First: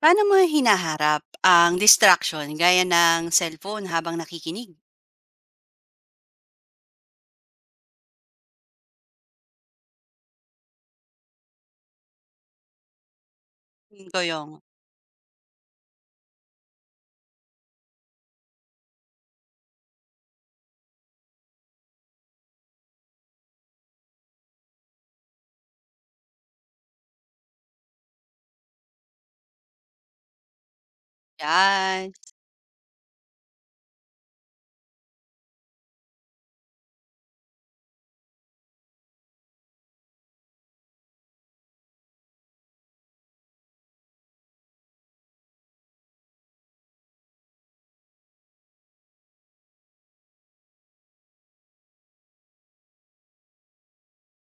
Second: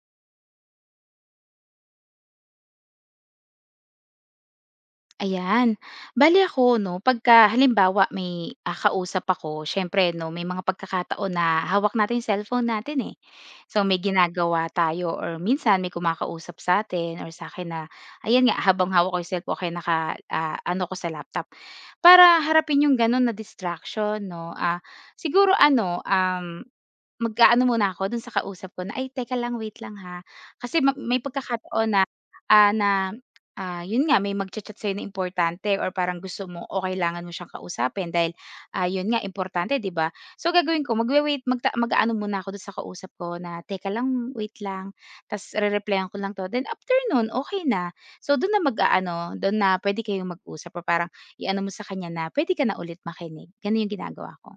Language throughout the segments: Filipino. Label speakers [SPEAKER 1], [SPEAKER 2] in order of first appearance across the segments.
[SPEAKER 1] Paano mo hinaharap ang distraction gaya ng cellphone habang nakikinig?
[SPEAKER 2] Ayan. Bale ako 'no, pagka halimbawa may, kausap ako siyempre 'no, may mga pagkakataon na hawak natin yung cellphone natin, eh. So, may
[SPEAKER 1] Hmm, goyong.
[SPEAKER 2] ginagawa tayo or minsan may kumakausap sa'tin or sa akin na ayan nga, habang hawak ko yung cellphone o kaya ano ko sa laptop. Para harapin yung gano'n na distraction 'no, siguro ano, mag-aano muna ako dun sa kausap ko na, "Ay teka lang, wait lang ha." Kasi may pagkakataon na,
[SPEAKER 1] Yan.
[SPEAKER 2] ah, na, yun nga may magcha-chat sa'yo na importante or parang gusto mo o kailangan mo siyang kausapin dahil, yun nga importante, 'di ba? So gagawin ko magwe-wait magta mag-aano muna ako dun sa kausap ko na, "Teka lang, wait lang." Ta's re-replyan ko lang 'to then after nun okey na. So dun na mag-aano, dun na puwede kayong mag-usap or parang i-ano mo sa kanya na, "Puwede ka na ulit makinig." Ganun yung ginagawa ko.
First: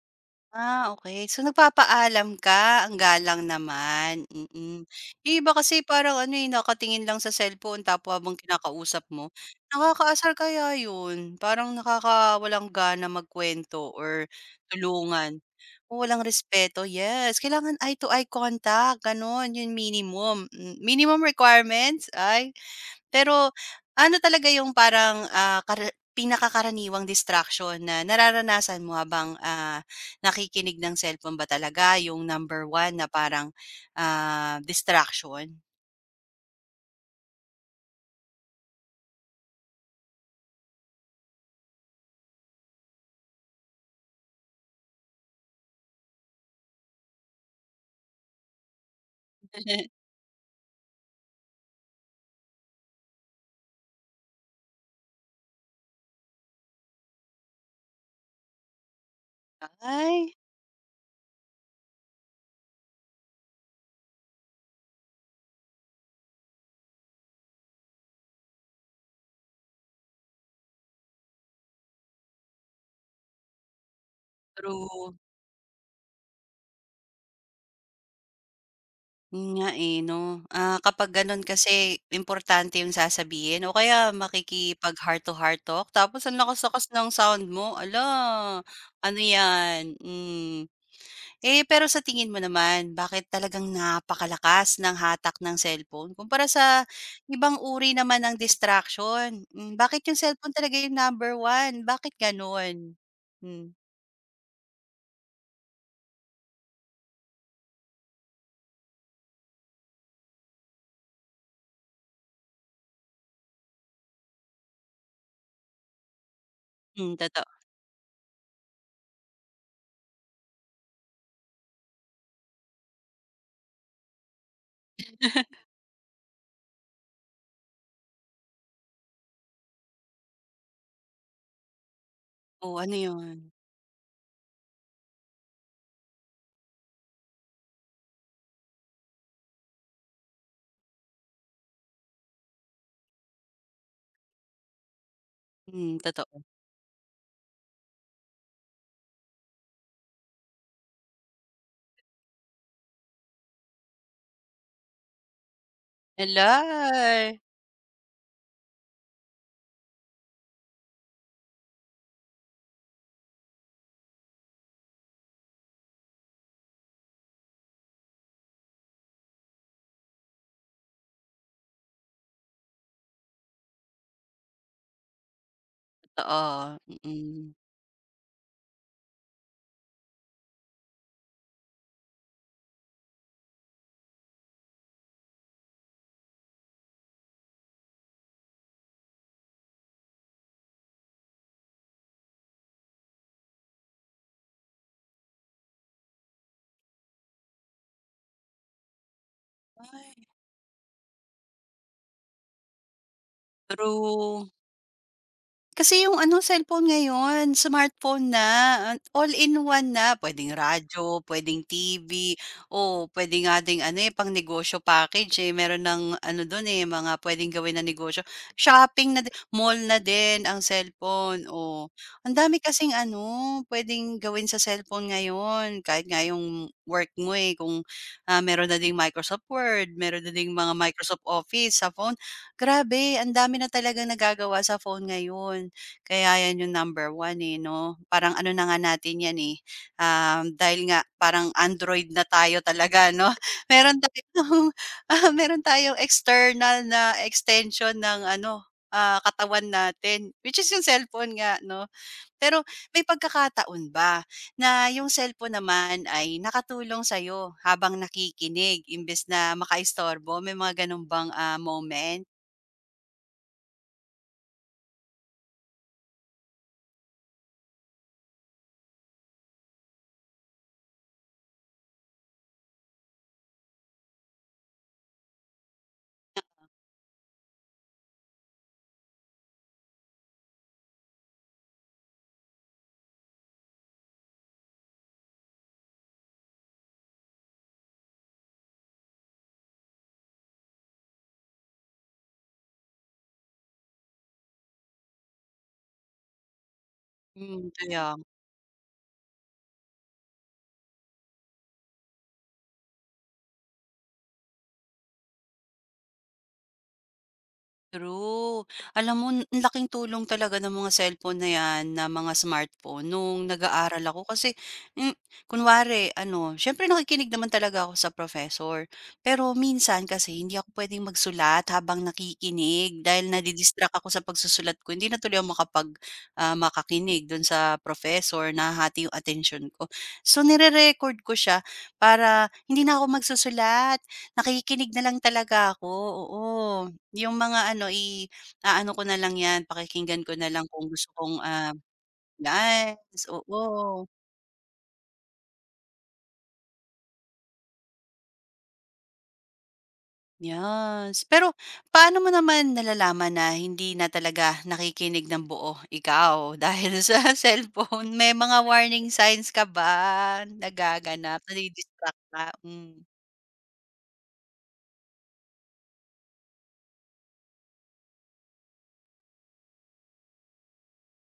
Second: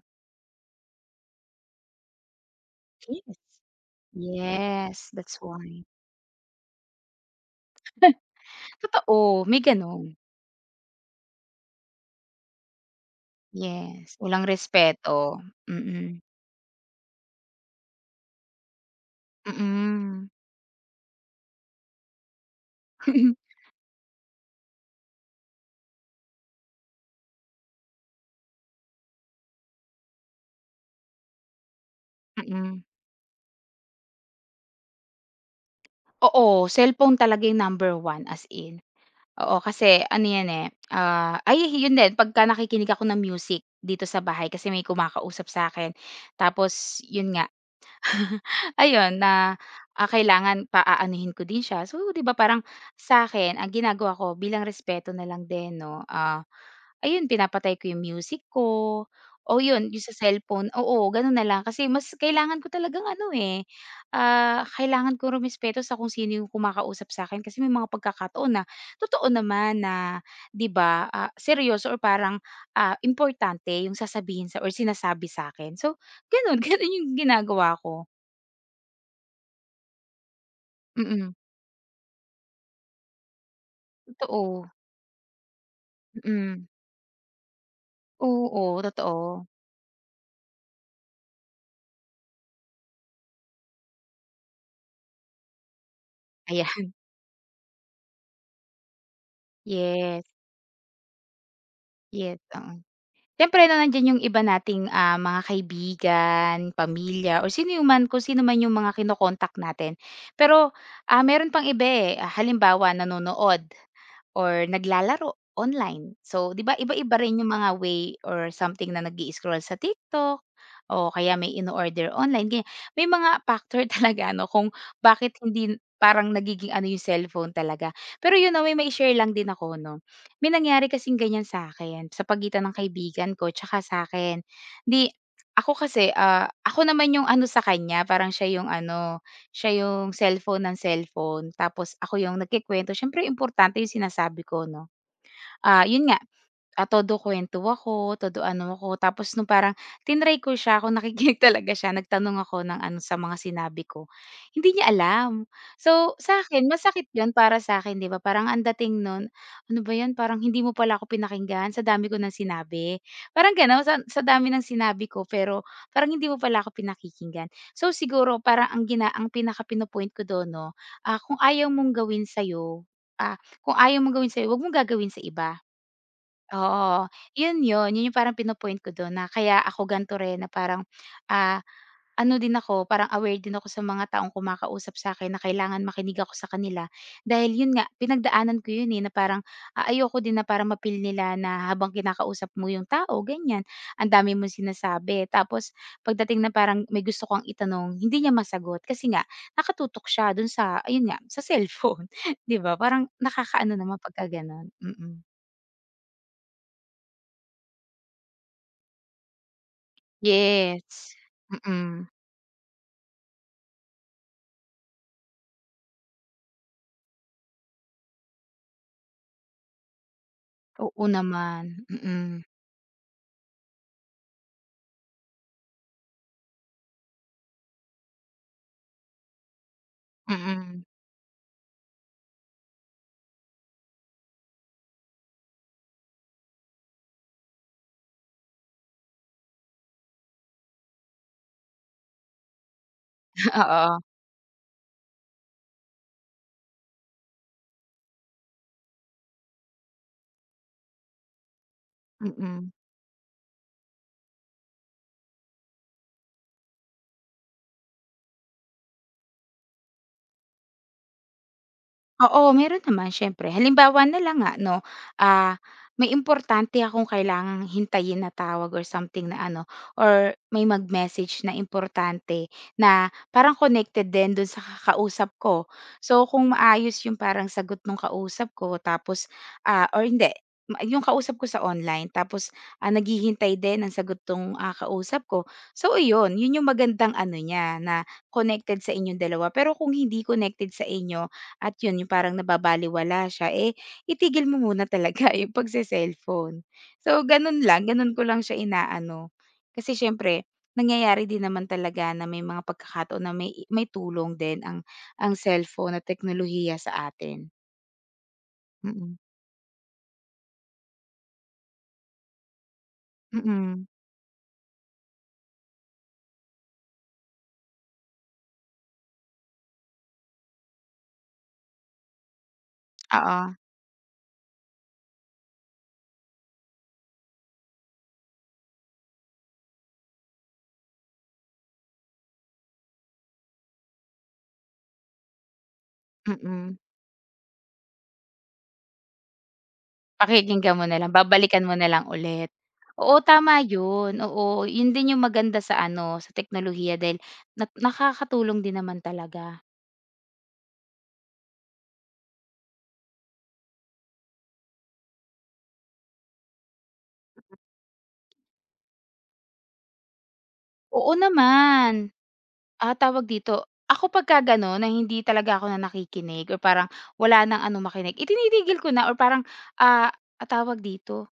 [SPEAKER 1] Okay So, nagpapaalam ka, ang
[SPEAKER 2] Yes.
[SPEAKER 1] galang naman, mm.
[SPEAKER 2] Yes,
[SPEAKER 1] Yung
[SPEAKER 2] that's
[SPEAKER 1] iba
[SPEAKER 2] why.
[SPEAKER 1] kasi parang ano, eh, nakatingin lang sa cellphone tapos habang kinakausap mo,
[SPEAKER 2] Totoo, may gano'n.
[SPEAKER 1] nakakaasar kaya yun? Parang nakakawalang gana magkuwento
[SPEAKER 2] Yes,
[SPEAKER 1] or
[SPEAKER 2] walang
[SPEAKER 1] tulungan.
[SPEAKER 2] respeto.
[SPEAKER 1] O
[SPEAKER 2] Mm,
[SPEAKER 1] Walang respeto, yes. Kailangan eye to eye contact, gano'n, yun
[SPEAKER 2] mm.
[SPEAKER 1] minimum, hmm. Minimum requirements ay pero ano talaga yung parang, ah, kara pinakakaraniwang distraction na nararanasan mo habang, nakikinig ng cellphone ba talaga yung number
[SPEAKER 2] Mm.
[SPEAKER 1] one na parang, distraction?
[SPEAKER 2] Oo, cellphone talaga yung number 1, as in. Oo, kasi ano 'yan, eh, ah, ay yun din pagka nakikinig ako ng music dito sa bahay kasi may kumakausap sa akin. Tapos yun nga. Ayun na, kailangan paaanuhin ko din siya. So, 'di ba parang sa akin ang ginagawa ko bilang respeto na lang din 'no, ayun, pinapatay ko yung music ko o yun yung sa
[SPEAKER 1] Ay,
[SPEAKER 2] cellphone, oo ganun na lang. Kasi mas kailangan ko talagang ano, eh, kailangan ko rumespeto sa kung sino yung kumakausap sa akin kasi may mga pagkakataon na totoo naman na 'di ba, seryoso or parang, importante yung sasabihin sa or
[SPEAKER 1] true.
[SPEAKER 2] sinasabi sa akin. So, ganun, ganun yung ginagawa ko.
[SPEAKER 1] Yun nga, eh, 'no? Ah, kapag
[SPEAKER 2] Mm,
[SPEAKER 1] gano'n kasi importante yung sasabihin o kaya
[SPEAKER 2] totoo,
[SPEAKER 1] makikipag heart to heart talk tapos ang
[SPEAKER 2] mm.
[SPEAKER 1] lakas-lakas ng sound mo, hala,
[SPEAKER 2] Oo,
[SPEAKER 1] ano
[SPEAKER 2] totoo.
[SPEAKER 1] 'yan? Hmm. Eh, pero sa tingin mo naman, bakit talagang napakalakas ng hatak ng cellphone kumpara sa
[SPEAKER 2] Ayan,
[SPEAKER 1] ibang uri naman ng distraction? Hmm, bakit yung
[SPEAKER 2] yes,
[SPEAKER 1] cellphone talaga yung number one? Bakit
[SPEAKER 2] yes, oo.
[SPEAKER 1] gano'n?
[SPEAKER 2] Siyempre
[SPEAKER 1] Hmm.
[SPEAKER 2] na nandiyan yung iba nating, mga kaibigan, pamilya, o sino yung man kung sino man yung mga kinokontak natin. Pero, meron pang iba, eh, halimbawa nanonood or naglalaro online. So, 'di ba
[SPEAKER 1] Hmm,
[SPEAKER 2] iba-iba rin
[SPEAKER 1] totoo.
[SPEAKER 2] yung mga way or something na nag scroll sa TikTok o kaya may in order online, ganyan. May mga factor talaga, ano kung bakit hindi parang nagiging ano yung cellphone talaga. Pero yun na, may share lang din ako 'no. May nangyari kasing ganyan sa akin sa pagitan ng
[SPEAKER 1] Oh, ano
[SPEAKER 2] kaibigan ko
[SPEAKER 1] yun?
[SPEAKER 2] tsaka sa'kin. 'Di ako kasi, ako naman yung ano sa kanya, parang siya yung ano, siya yung cellphone ng cellphone tapos ako yung nagkukuwento, siyempre importante yung sinasabi ko 'no. Ah,
[SPEAKER 1] Hmm,
[SPEAKER 2] yun nga.
[SPEAKER 1] totoo.
[SPEAKER 2] Ah, todo kuwento ako, todo ano ako. Tapos nung parang tinry ko siya, kung nakikinig talaga siya, nagtanong ako ng ano sa mga sinabi ko, hindi niya alam. So, sa akin masakit
[SPEAKER 1] Hala!
[SPEAKER 2] 'yun para sa akin, 'di ba? Parang ang dating nun, "Ano ba 'yan, parang hindi mo pala ako pinakinggan sa dami ko ng sinabi." Parang gano'n, sa dami ng sinabi ko, pero parang hindi mo pala ako pinakikinggan. So, siguro parang ang pinaka pinopoint ko dun 'no, kung ayaw mong gawin sa'yo, kung ayaw mong gawin sa'yo, 'wag mong gagawin sa iba.
[SPEAKER 1] Totoo,
[SPEAKER 2] Oo,
[SPEAKER 1] mm.
[SPEAKER 2] yun yun. Yun yung parang pinopoint ko dun na kaya ako ganito rin na parang, ah, ano din ako, parang aware din ako sa mga taong kumakausap sa'kin na kailangan makinig ako sa kanila. Dahil yun nga, pinagdaanan ko yun, eh, na parang, ayoko din na parang ma-feel nila na habang kinakausap mo yung tao ganyan, ang dami mong sinasabi. Tapos pagdating na parang may gusto kang itanong, hindi niya masagot kasi nga nakatutok
[SPEAKER 1] Ay.
[SPEAKER 2] siya dun sa ayun nga, sa cellphone, 'di ba? Parang nakakaano naman pagka
[SPEAKER 1] True.
[SPEAKER 2] gano'n, mm.
[SPEAKER 1] Kasi yung ano cellphone ngayon, smartphone na, an all in one na. Pwedeng
[SPEAKER 2] Yes,
[SPEAKER 1] radyo, puwedeng
[SPEAKER 2] mm.
[SPEAKER 1] TV, o puwede nga ano, eh, pangnegosyo package, eh, meron ng ano dun, eh, mga pwedeng gawin na negosyo. Shopping na di mall na din ang
[SPEAKER 2] Oo
[SPEAKER 1] cellphone,
[SPEAKER 2] naman,
[SPEAKER 1] o
[SPEAKER 2] mm,
[SPEAKER 1] ang dami kasing ano, pwedeng gawin sa cellphone ngayon. Kahit nga yung work mo, eh, kung, meron na ding Microsoft Word, meron na ding mga
[SPEAKER 2] mm.
[SPEAKER 1] Microsoft Office sa phone. Grabe, ang dami na talagang nagagawa sa phone ngayon. Kaya 'yan yung number one eh, 'no? Parang ano na nga natin 'yan, eh, dahil nga parang Android na tayo talaga, 'no? Meron
[SPEAKER 2] Oo,
[SPEAKER 1] tayong meron tayong external na extension ng ano, katawan natin, which is yung cellphone nga, 'no? Pero
[SPEAKER 2] mm.
[SPEAKER 1] may pagkakataon ba na yung cellphone naman ay nakatulong sa'yo habang nakikinig imbes na makaistorbo, may mga gano'n bang, ah, moment?
[SPEAKER 2] Oo, meron naman siyempre. Halimbawa na lang nga 'no, ah, may importante akong kailangang hintayin na tawag or something na ano, or may mag-message na importante na parang connected din dun sa kakausap ko. So, kung maayos yung parang sagot ng kausap ko tapos, ah, or hindi, ma yung kausap ko sa online tapos, naghihintay din ng sagot tong, kausap ko. So iyon, yun yung magandang ano niya na connected sa inyong dalawa. Pero kung hindi connected sa inyo, at yun, yung parang nababalewala siya, eh, itigil mo muna talaga yung pagse-cellphone. So,
[SPEAKER 1] Hmm,
[SPEAKER 2] ganun lang, ganun
[SPEAKER 1] kaya
[SPEAKER 2] ko lang siya inaano. Kasi siyempre nangyayari din naman talaga na may mga pagkakataon na may tulong din ang cellphone at teknolohiya sa atin.
[SPEAKER 1] true. Alam
[SPEAKER 2] Mm,
[SPEAKER 1] mo n- ang laking tulong talaga ng mga cellphone na 'yan, na mga smartphone nung
[SPEAKER 2] mm.
[SPEAKER 1] nag-aaral ako kasi hmm, kunwari ano, siyempre nakikinig naman talaga ako sa professor. Pero minsan kasi hindi ako puwedeng magsulat habang nakikinig dahil
[SPEAKER 2] Oo,
[SPEAKER 1] nadi-distract ako sa pagsusulat ko. Hindi na tuloy ako makapag, makakinig do'n sa professor, nahahati yung attention ko. So nire-record ko siya para hindi na ako magsusulat, nakikinig na lang talaga ako, oo.
[SPEAKER 2] mm.
[SPEAKER 1] Yung mga ano, i-aano ko na lang 'yan, pakikinggan ko na lang
[SPEAKER 2] Pakikinggan mo
[SPEAKER 1] kung
[SPEAKER 2] na
[SPEAKER 1] gusto
[SPEAKER 2] lang,
[SPEAKER 1] kong,
[SPEAKER 2] babalikan
[SPEAKER 1] ah,
[SPEAKER 2] mo na lang ulit. Oo,
[SPEAKER 1] yes,
[SPEAKER 2] tama
[SPEAKER 1] oo,
[SPEAKER 2] yun, oo. Yun din yung maganda sa ano, sa teknolohiya dahil na nakakatulong din naman talaga.
[SPEAKER 1] yes. Pero paano mo naman nalalaman na hindi na talaga nakikinig ng buo ikaw dahil sa cellphone? May mga warning signs ka ba
[SPEAKER 2] Oo
[SPEAKER 1] nagaganap,
[SPEAKER 2] naman.
[SPEAKER 1] nadi-distract ka?
[SPEAKER 2] Ah,
[SPEAKER 1] Hmm,
[SPEAKER 2] tawag dito, ako pagka gano'n na hindi talaga ako na nakikinig or parang wala ng ano makinig, itinitigil ko na or parang, tawag dito,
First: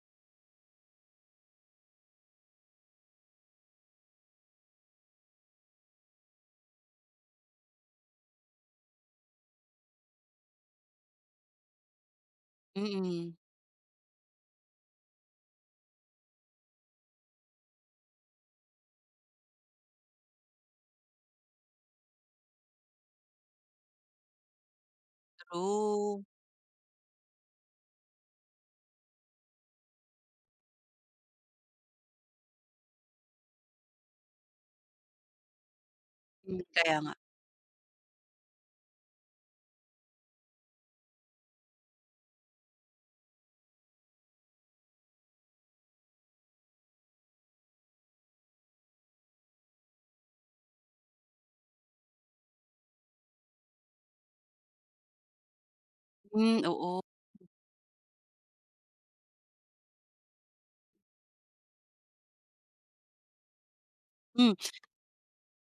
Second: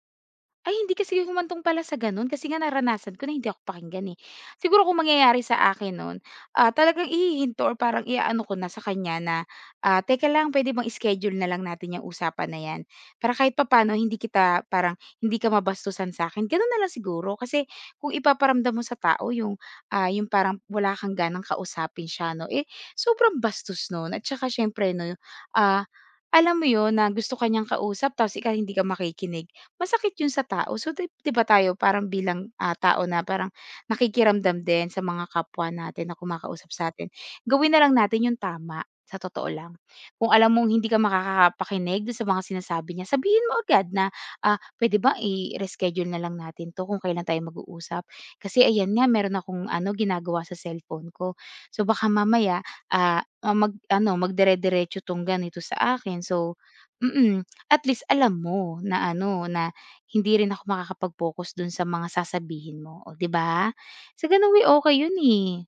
[SPEAKER 2] ay hindi kasi humantong pala sa gano'n kasi nga naranasan ko na hindi ako pakinggan, eh. Siguro kung mangyayari sa akin nun, talagang ihihinto or parang iaano ko na sa kanya na, "Teka lang, pwede bang schedule na lang natin yung usapan na 'yan
[SPEAKER 1] mm,
[SPEAKER 2] para kahit papaano hindi kita parang hindi ka mabastusan sa akin." Gano'n na lang siguro kasi kung ipaparamdam mo sa tao 'yung yung parang wala kang ganang kausapin siya 'no. Eh, sobrang bastos nun, at saka siyempre 'no, ah,
[SPEAKER 1] true.
[SPEAKER 2] alam mo yun na gusto ka niyang kausap tapos ikaw hindi ka makikinig, masakit yun sa tao. So, di di ba tayo parang bilang, tao na parang nakikiramdam din sa mga kapwa natin na
[SPEAKER 1] Hmm,
[SPEAKER 2] kumakausap sa
[SPEAKER 1] kaya
[SPEAKER 2] atin,
[SPEAKER 1] nga.
[SPEAKER 2] gawin na lang natin yung tama, sa totoo lang. Kung alam mong hindi ka makakapakinig dun sa mga sinasabi niya, sabihin mo agad na, "Puwede ba i-reschedule na lang natin 'to kung kailan tayo mag-uusap?" Kasi ayan nga meron akong ano ginagawa sa cellphone ko. So baka mamaya, magdire-diretso 'tong ganito sa akin. So
[SPEAKER 1] Hmm, oo.
[SPEAKER 2] mm, at least alam mo na ano na hindi rin ako makakapag-focus dun sa mga sasabihin mo, oh, 'di ba? Sa
[SPEAKER 1] Hmm.
[SPEAKER 2] ganung way okey yun, eh.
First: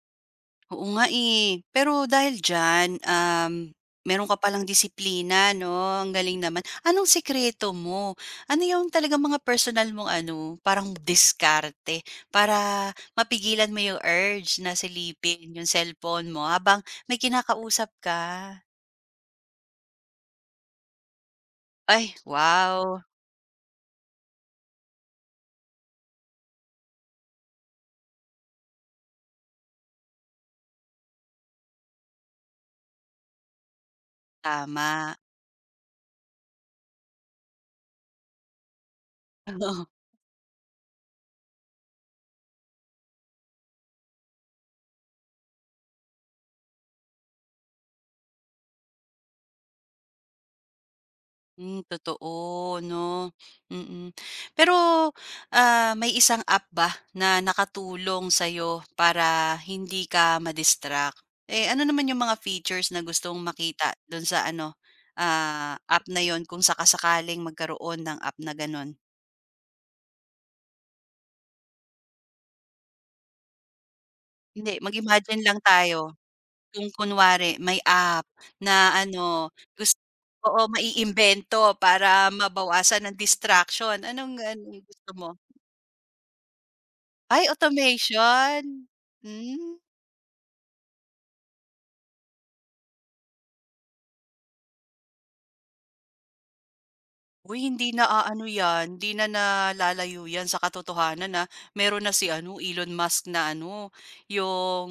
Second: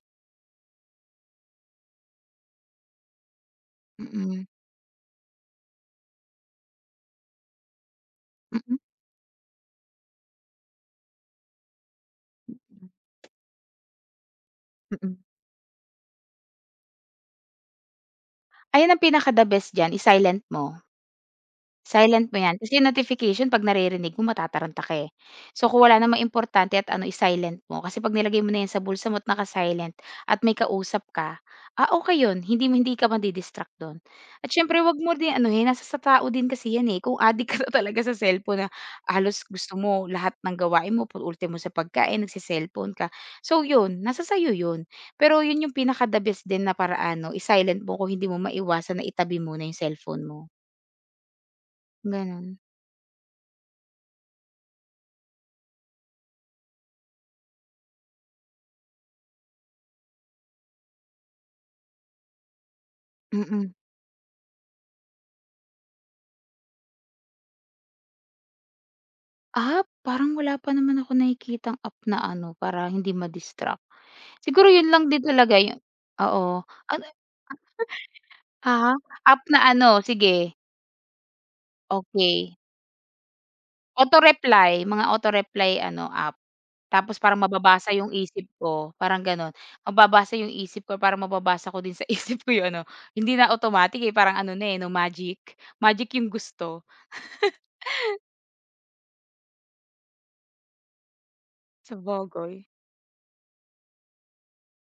[SPEAKER 1] Oo nga, eh. Pero dahil diyan, meron ka
[SPEAKER 2] Mm,
[SPEAKER 1] palang disiplina 'no, ang galing naman. Anong sikreto mo?
[SPEAKER 2] mm,
[SPEAKER 1] Ano
[SPEAKER 2] mm.
[SPEAKER 1] yung talagang mga personal mong ano, parang diskarte para mapigilan mo yung urge na
[SPEAKER 2] Mm.
[SPEAKER 1] silipin yung cellphone mo habang may kinakausap ka?
[SPEAKER 2] Ayan ang pinaka the best diyan, i-silent mo.
[SPEAKER 1] Ay,
[SPEAKER 2] Silent mo 'yan kasi yung
[SPEAKER 1] wow,
[SPEAKER 2] notification 'pag naririnig mo matataranta ka, eh. So, kung wala namang importante at ano, i-silent mo kasi 'pag nilagay mo na 'yan sa bulsa mo at naka-silent at may kausap ka, okey 'yun, hindi mo hindi ka madidistract do'n. At siyempre 'wag mo
[SPEAKER 1] tama.
[SPEAKER 2] din anuhin, nasa sa tao din kasi 'yan, eh, kung adik ka na talaga sa cellphone na halos gusto mo lahat ng gawain mo, pag ultimo sa pagkain nagse-cellphone ka. So 'yun, nasa sa'yo 'yun. Pero 'yun yung pinaka-the best din na paraan 'no, i-silent mo kung hindi mo maiwasan na itabi mo na yung cellphone mo,
[SPEAKER 1] Hmm,
[SPEAKER 2] gano'n.
[SPEAKER 1] totoo 'no, mm. Pero, ah, may isang app ba na nakatulong sa'yo para hindi ka ma-distract? Eh, ano naman yung mga features na gusto mong
[SPEAKER 2] Mm.
[SPEAKER 1] makita dun sa ano, app na yon kung sakasakaling magkaroon ng app na ganun?
[SPEAKER 2] Ah, parang wala pa naman ako nakikitang app na ano, para hindi ma-distract. Siguro
[SPEAKER 1] Hindi,
[SPEAKER 2] 'yun lang din
[SPEAKER 1] mag-imagine
[SPEAKER 2] talaga
[SPEAKER 1] lang
[SPEAKER 2] yu
[SPEAKER 1] tayo
[SPEAKER 2] oo.
[SPEAKER 1] kung
[SPEAKER 2] Ano,
[SPEAKER 1] kunwari may app
[SPEAKER 2] ah,
[SPEAKER 1] na
[SPEAKER 2] app
[SPEAKER 1] ano
[SPEAKER 2] na ano,
[SPEAKER 1] gusto,
[SPEAKER 2] sige,
[SPEAKER 1] oo, maiimbento para
[SPEAKER 2] okey.
[SPEAKER 1] mabawasan ng distraction. Anong anong
[SPEAKER 2] Auto-reply, mga
[SPEAKER 1] gusto mo?
[SPEAKER 2] auto-reply ano, app. Tapos parang
[SPEAKER 1] Ay
[SPEAKER 2] mababasa 'yung isip
[SPEAKER 1] automation?
[SPEAKER 2] ko, parang gano'n.
[SPEAKER 1] Hmm.
[SPEAKER 2] Mababasa 'yung isip ko, parang mababasa ko din sa isip ko 'yung ano, hindi na automatic, eh, parang ano na, eh, 'no, magic. Magic 'yung gusto.
[SPEAKER 1] Uy, hindi na aano 'yan, hindi na nalalayo 'yan sa katotohanan, na meron na si ano,
[SPEAKER 2] Sabagay,
[SPEAKER 1] Elon Musk na ano, yung,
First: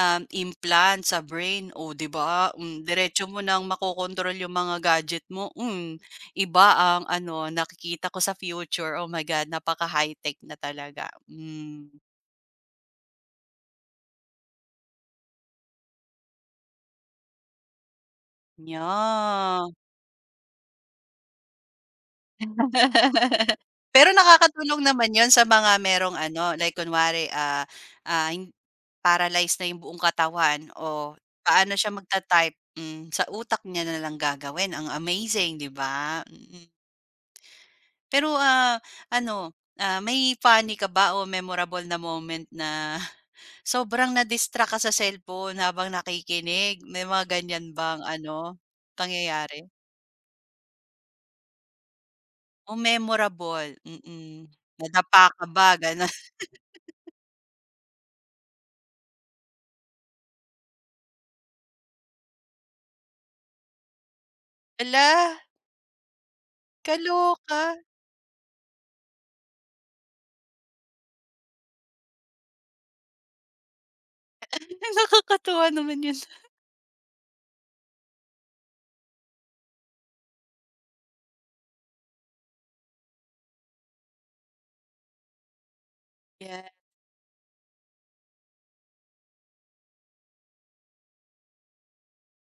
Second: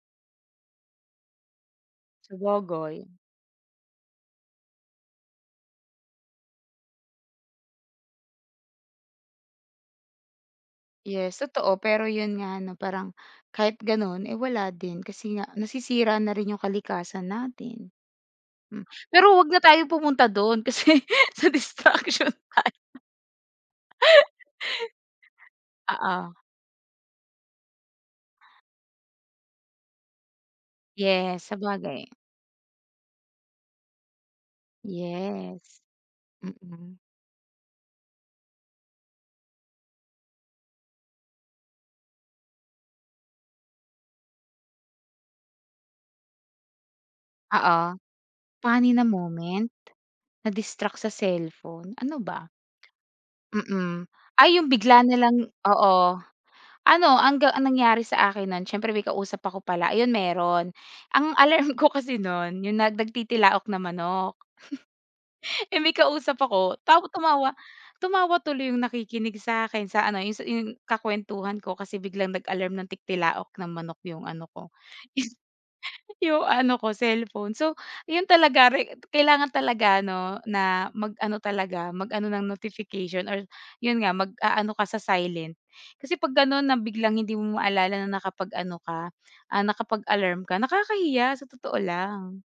[SPEAKER 1] implant sa brain, o 'di ba? Hmm,
[SPEAKER 2] sabagay.
[SPEAKER 1] diretso mo ng makokontrol yung mga gadget mo. Hmm, iba ang ano, nakikita ko sa future. Oh my God, napaka-high-tech na talaga.
[SPEAKER 2] Yes, totoo.
[SPEAKER 1] Hmm,
[SPEAKER 2] Pero yun nga no parang kahit gano'n, eh, wala din kasi nga nasisira na rin yung kalikasan natin. Hmm, pero wag na
[SPEAKER 1] yeah.
[SPEAKER 2] tayo pumunta do'n kasi sa distraction tayo.
[SPEAKER 1] Pero nakakatulong naman yon sa mga merong
[SPEAKER 2] Oo,
[SPEAKER 1] ano, like kunwari, ah, ah, hin paralyzed na 'yung buong katawan o
[SPEAKER 2] yes,
[SPEAKER 1] paano siya
[SPEAKER 2] sabagay.
[SPEAKER 1] magta-type, hmm, sa utak niya na lang gagawin. Ang amazing, 'di
[SPEAKER 2] Yes,
[SPEAKER 1] ba? Mm.
[SPEAKER 2] mm.
[SPEAKER 1] Pero, ah, ano, may funny ka ba o memorable na moment na sobrang na-distract ka sa cellphone habang nakikinig? May mga ganyan
[SPEAKER 2] Oo,
[SPEAKER 1] bang ano,
[SPEAKER 2] funny na
[SPEAKER 1] pangyayari?
[SPEAKER 2] moment, na-distract sa cellphone, ano ba?
[SPEAKER 1] O memorable,
[SPEAKER 2] Mm.
[SPEAKER 1] mm.
[SPEAKER 2] Ay, yung bigla na
[SPEAKER 1] Nadapa
[SPEAKER 2] lang
[SPEAKER 1] ka ba,
[SPEAKER 2] oo. Ano, ang nangyari sa akin nun, siyempre may kausap ako pala, ayun meron. Ang alarm ko kasi nun yung nagtitilaok na manok.
[SPEAKER 1] hala,
[SPEAKER 2] Eh, may kausap ako, tumawa
[SPEAKER 1] kaloka.
[SPEAKER 2] tumawa tuloy yung nakikinig sa sa'kin sa ano, yung sa yung kakuwentuhan ko kasi biglang nag-alarm ng tigtilaok ng manok yung ano ko,
[SPEAKER 1] Nakakatuwa naman yun.
[SPEAKER 2] yung ano ko cellphone. So, yun talaga, kailangan talaga ano na mag-ano talaga, mag-ano ng notification or yun nga mag ano ka sa silent. Kasi 'pag gano'n
[SPEAKER 1] Yeah.
[SPEAKER 2] na biglang hindi mo maalala na nakapag-ano ka, nakapag-alarm ka, nakakahiya sa totoo lang.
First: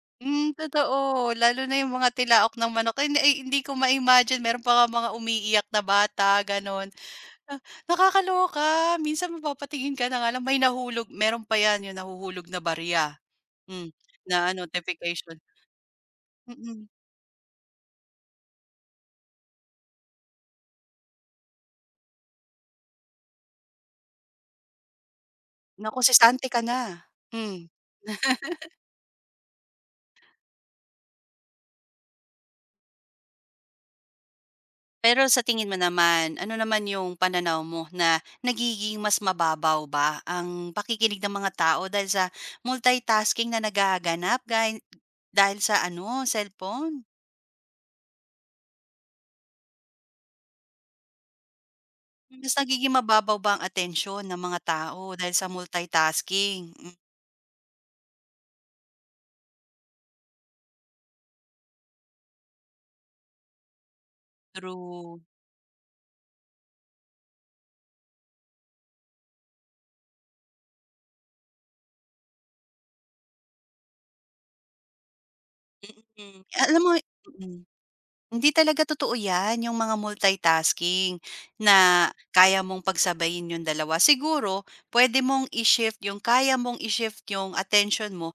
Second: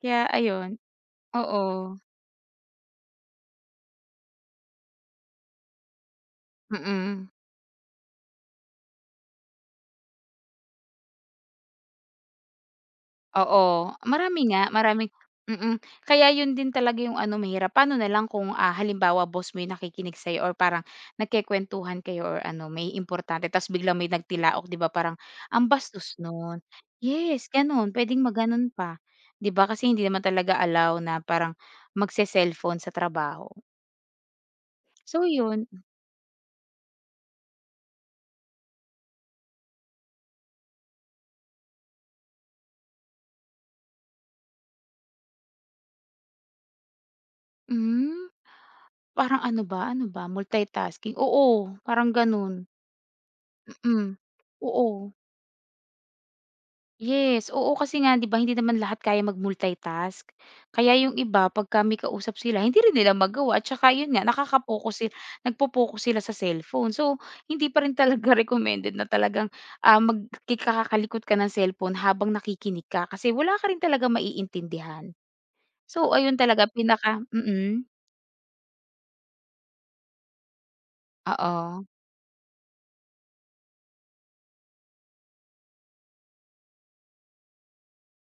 [SPEAKER 2] Kaya
[SPEAKER 1] Hmm,
[SPEAKER 2] ayun,
[SPEAKER 1] totoo. Lalo na yung
[SPEAKER 2] oo,
[SPEAKER 1] mga tilaok ng manok. Hindi ay hindi ko ma-imagine meron pa nga mga umiiyak na bata, gano'n.
[SPEAKER 2] mm.
[SPEAKER 1] Ah, nakakaloka. Minsan mapapatingin ka na nga lang may nahulog meron pa 'yan, yung nahuhulog na barya. Hmm,
[SPEAKER 2] Oo, marami
[SPEAKER 1] na ano,
[SPEAKER 2] nga, marami
[SPEAKER 1] notification.
[SPEAKER 2] mm. Kaya yun din
[SPEAKER 1] Mm.
[SPEAKER 2] talaga yung ano mahirap, paano na lang kung, halimbawa boss mo yung nakikinig sa'yo or parang nagkukuwentuhan kayo or ano may importante ta's biglang may nagtilaok, 'di ba parang ang
[SPEAKER 1] Naku,
[SPEAKER 2] bastos
[SPEAKER 1] sisante
[SPEAKER 2] nun.
[SPEAKER 1] ka na.
[SPEAKER 2] Yes,
[SPEAKER 1] Hmm.
[SPEAKER 2] gano'n puwedeng maganon pa, 'di ba kasi hindi naman talaga allow na parang magse-cellphone sa trabaho.
[SPEAKER 1] Pero
[SPEAKER 2] So
[SPEAKER 1] sa tingin
[SPEAKER 2] yun,
[SPEAKER 1] mo naman, ano naman yung pananaw mo na nagiging mas mababaw ba ang pakikinig ng mga tao dahil sa multitasking na nagaganap gahi dahil sa ano, cellphone?
[SPEAKER 2] hmm, parang ano ba multitasking, oo, parang
[SPEAKER 1] Hmm. Mas
[SPEAKER 2] gano'n,
[SPEAKER 1] nagiging mababaw ba ang
[SPEAKER 2] mm,
[SPEAKER 1] atensyon ng mga tao
[SPEAKER 2] oo.
[SPEAKER 1] dahil sa multitasking? Mm,
[SPEAKER 2] Yes, oo kasi nga 'di ba hindi naman lahat kaya mag-multitask. Kaya yung iba pagka may kausap sila hindi rin nila magawa at saka yun nga nakaka-focus sil
[SPEAKER 1] true.
[SPEAKER 2] nagpo-focus sila sa cellphone. So, hindi pa rin talaga recommended na talagang, magkikakakalikot ka ng cellphone habang nakikinig ka kasi wala ka rin talagang maiintindihan.
[SPEAKER 1] Mm.
[SPEAKER 2] So, ayun
[SPEAKER 1] Mm.
[SPEAKER 2] talaga
[SPEAKER 1] Alam mo
[SPEAKER 2] pinaka
[SPEAKER 1] mm,
[SPEAKER 2] mm,
[SPEAKER 1] hindi talaga totoo 'yan, yung mga multitasking
[SPEAKER 2] oo.
[SPEAKER 1] na kaya mong pagsabayin yung dalawa. Siguro pwede mong i-shift yung kaya mong i-shift yung attention mo,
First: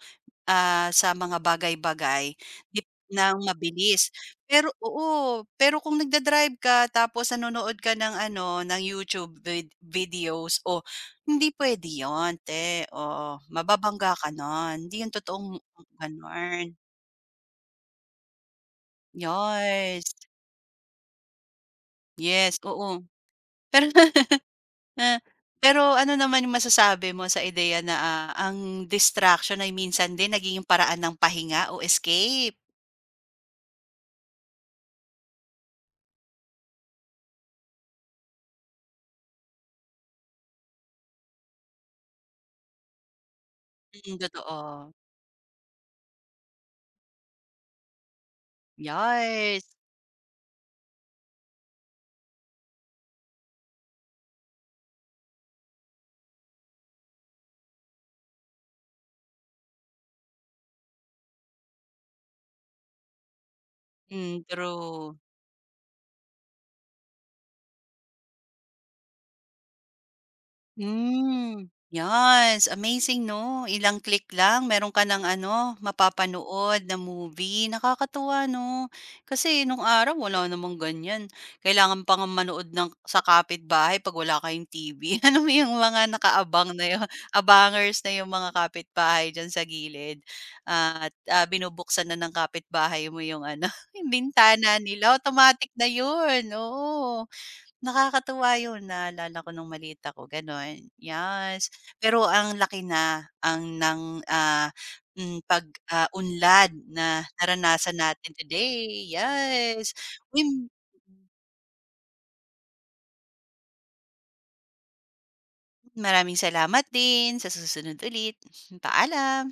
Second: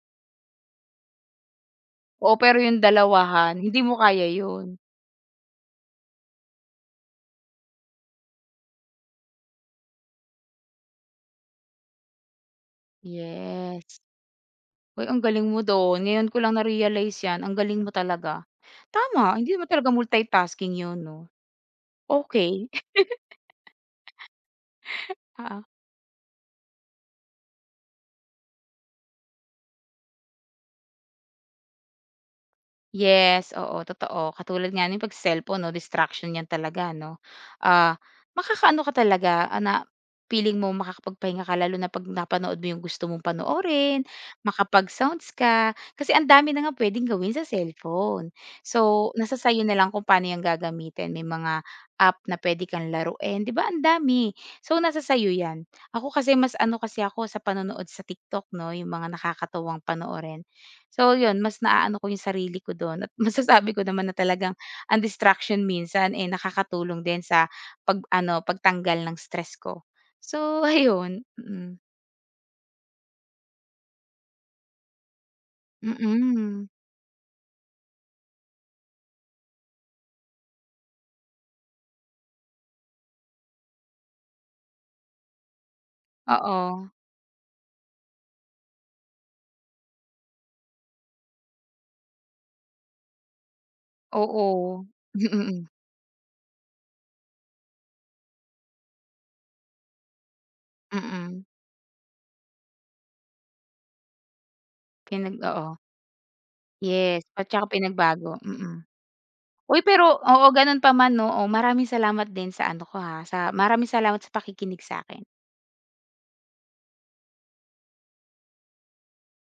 [SPEAKER 1] sa mga bagay-bagay
[SPEAKER 2] Oo, pero yung
[SPEAKER 1] dip ng
[SPEAKER 2] dalawahan hindi mo
[SPEAKER 1] mabilis.
[SPEAKER 2] kaya yun.
[SPEAKER 1] Pero oo, pero kung nagda-drive ka tapos nanonood ka ng ano, ng YouTube videos, o hindi pwede yon 'te, oo.
[SPEAKER 2] Yes.
[SPEAKER 1] Mababangga ka nun, hindi
[SPEAKER 2] Uy,
[SPEAKER 1] 'yun
[SPEAKER 2] ang galing
[SPEAKER 1] totoong
[SPEAKER 2] mo do'n. Ngayon ko lang
[SPEAKER 1] gano'n.
[SPEAKER 2] na-realize 'yan, ang galing mo talaga. Tama, hindi naman talaga
[SPEAKER 1] Yes,
[SPEAKER 2] multitasking 'yun 'no,
[SPEAKER 1] yes,
[SPEAKER 2] okay.
[SPEAKER 1] oo. Pero ah, pero ano naman yung masasabi mo sa ideya na, ah, ang distraction ay minsan din nagiging paraan ng pahinga o escape?
[SPEAKER 2] Yes, oo, totoo. Katulad nga ng pag-cellphone 'no, distraction 'yan talaga 'no. Ah, makakaano ka talaga, feeling mo makakapagpahinga ka lalo na 'pag napanood mo yung gusto mong panoorin,
[SPEAKER 1] Mm, totoo.
[SPEAKER 2] makapag-sounds ka. Kasi ang dami na nga puwedeng gawin sa cellphone. So, nasa
[SPEAKER 1] Yes.
[SPEAKER 2] sa'yo na lang kung paano 'yan gagamitin. May mga app na puwede kang laruin, 'di ba ang dami. So, nasa sa'yo 'yan. Ako kasi mas ano kasi ako sa panonood sa TikTok 'no, yung mga nakakatuwang panoorin. So yun, mas naaano ko yung sarili ko dun at masasabi ko naman na
[SPEAKER 1] Hmm,
[SPEAKER 2] talagang ang
[SPEAKER 1] true.
[SPEAKER 2] distraction minsan, eh, nakakatulong din sa pag-ano, pagtanggal ng stress ko. So ayun,
[SPEAKER 1] Hmm,
[SPEAKER 2] mm.
[SPEAKER 1] yes, amazing 'no, ilang click lang meron ka ng ano,
[SPEAKER 2] Mm.
[SPEAKER 1] mapapanood na movie. Nakakatuwa 'no, kasi nung araw wala namang ganyan. Kailangan pa ngang manood ng sa kapitbahay 'pag wala kayong TV. Ano mo yung mga nakaabang na
[SPEAKER 2] Oo,
[SPEAKER 1] yung abangers na yung mga kapitbahay diyan sa gilid at, ah, binubuksan na ng kapitbahay mo yung ano, yung bintana
[SPEAKER 2] oo.
[SPEAKER 1] nila, automatic na yun, oo. Nakakatuwa yun, naalala ko nung maliit ako gano'n,
[SPEAKER 2] Mm, mm, mm.
[SPEAKER 1] yes. Pero ang laki na ang ng,
[SPEAKER 2] Pinag
[SPEAKER 1] hmm, pag,
[SPEAKER 2] oo.
[SPEAKER 1] ah, unlad na
[SPEAKER 2] Yes, at tsaka
[SPEAKER 1] naranasan natin
[SPEAKER 2] pinagbago, mm.
[SPEAKER 1] today,
[SPEAKER 2] Uy,
[SPEAKER 1] yes.
[SPEAKER 2] pero oo,
[SPEAKER 1] Uy,
[SPEAKER 2] ganun pa man 'no, oh, maraming salamat din sa ano ko ha, sa maraming salamat sa pakikinig sa akin
[SPEAKER 1] maraming salamat din, sa susunod ulit, paalam.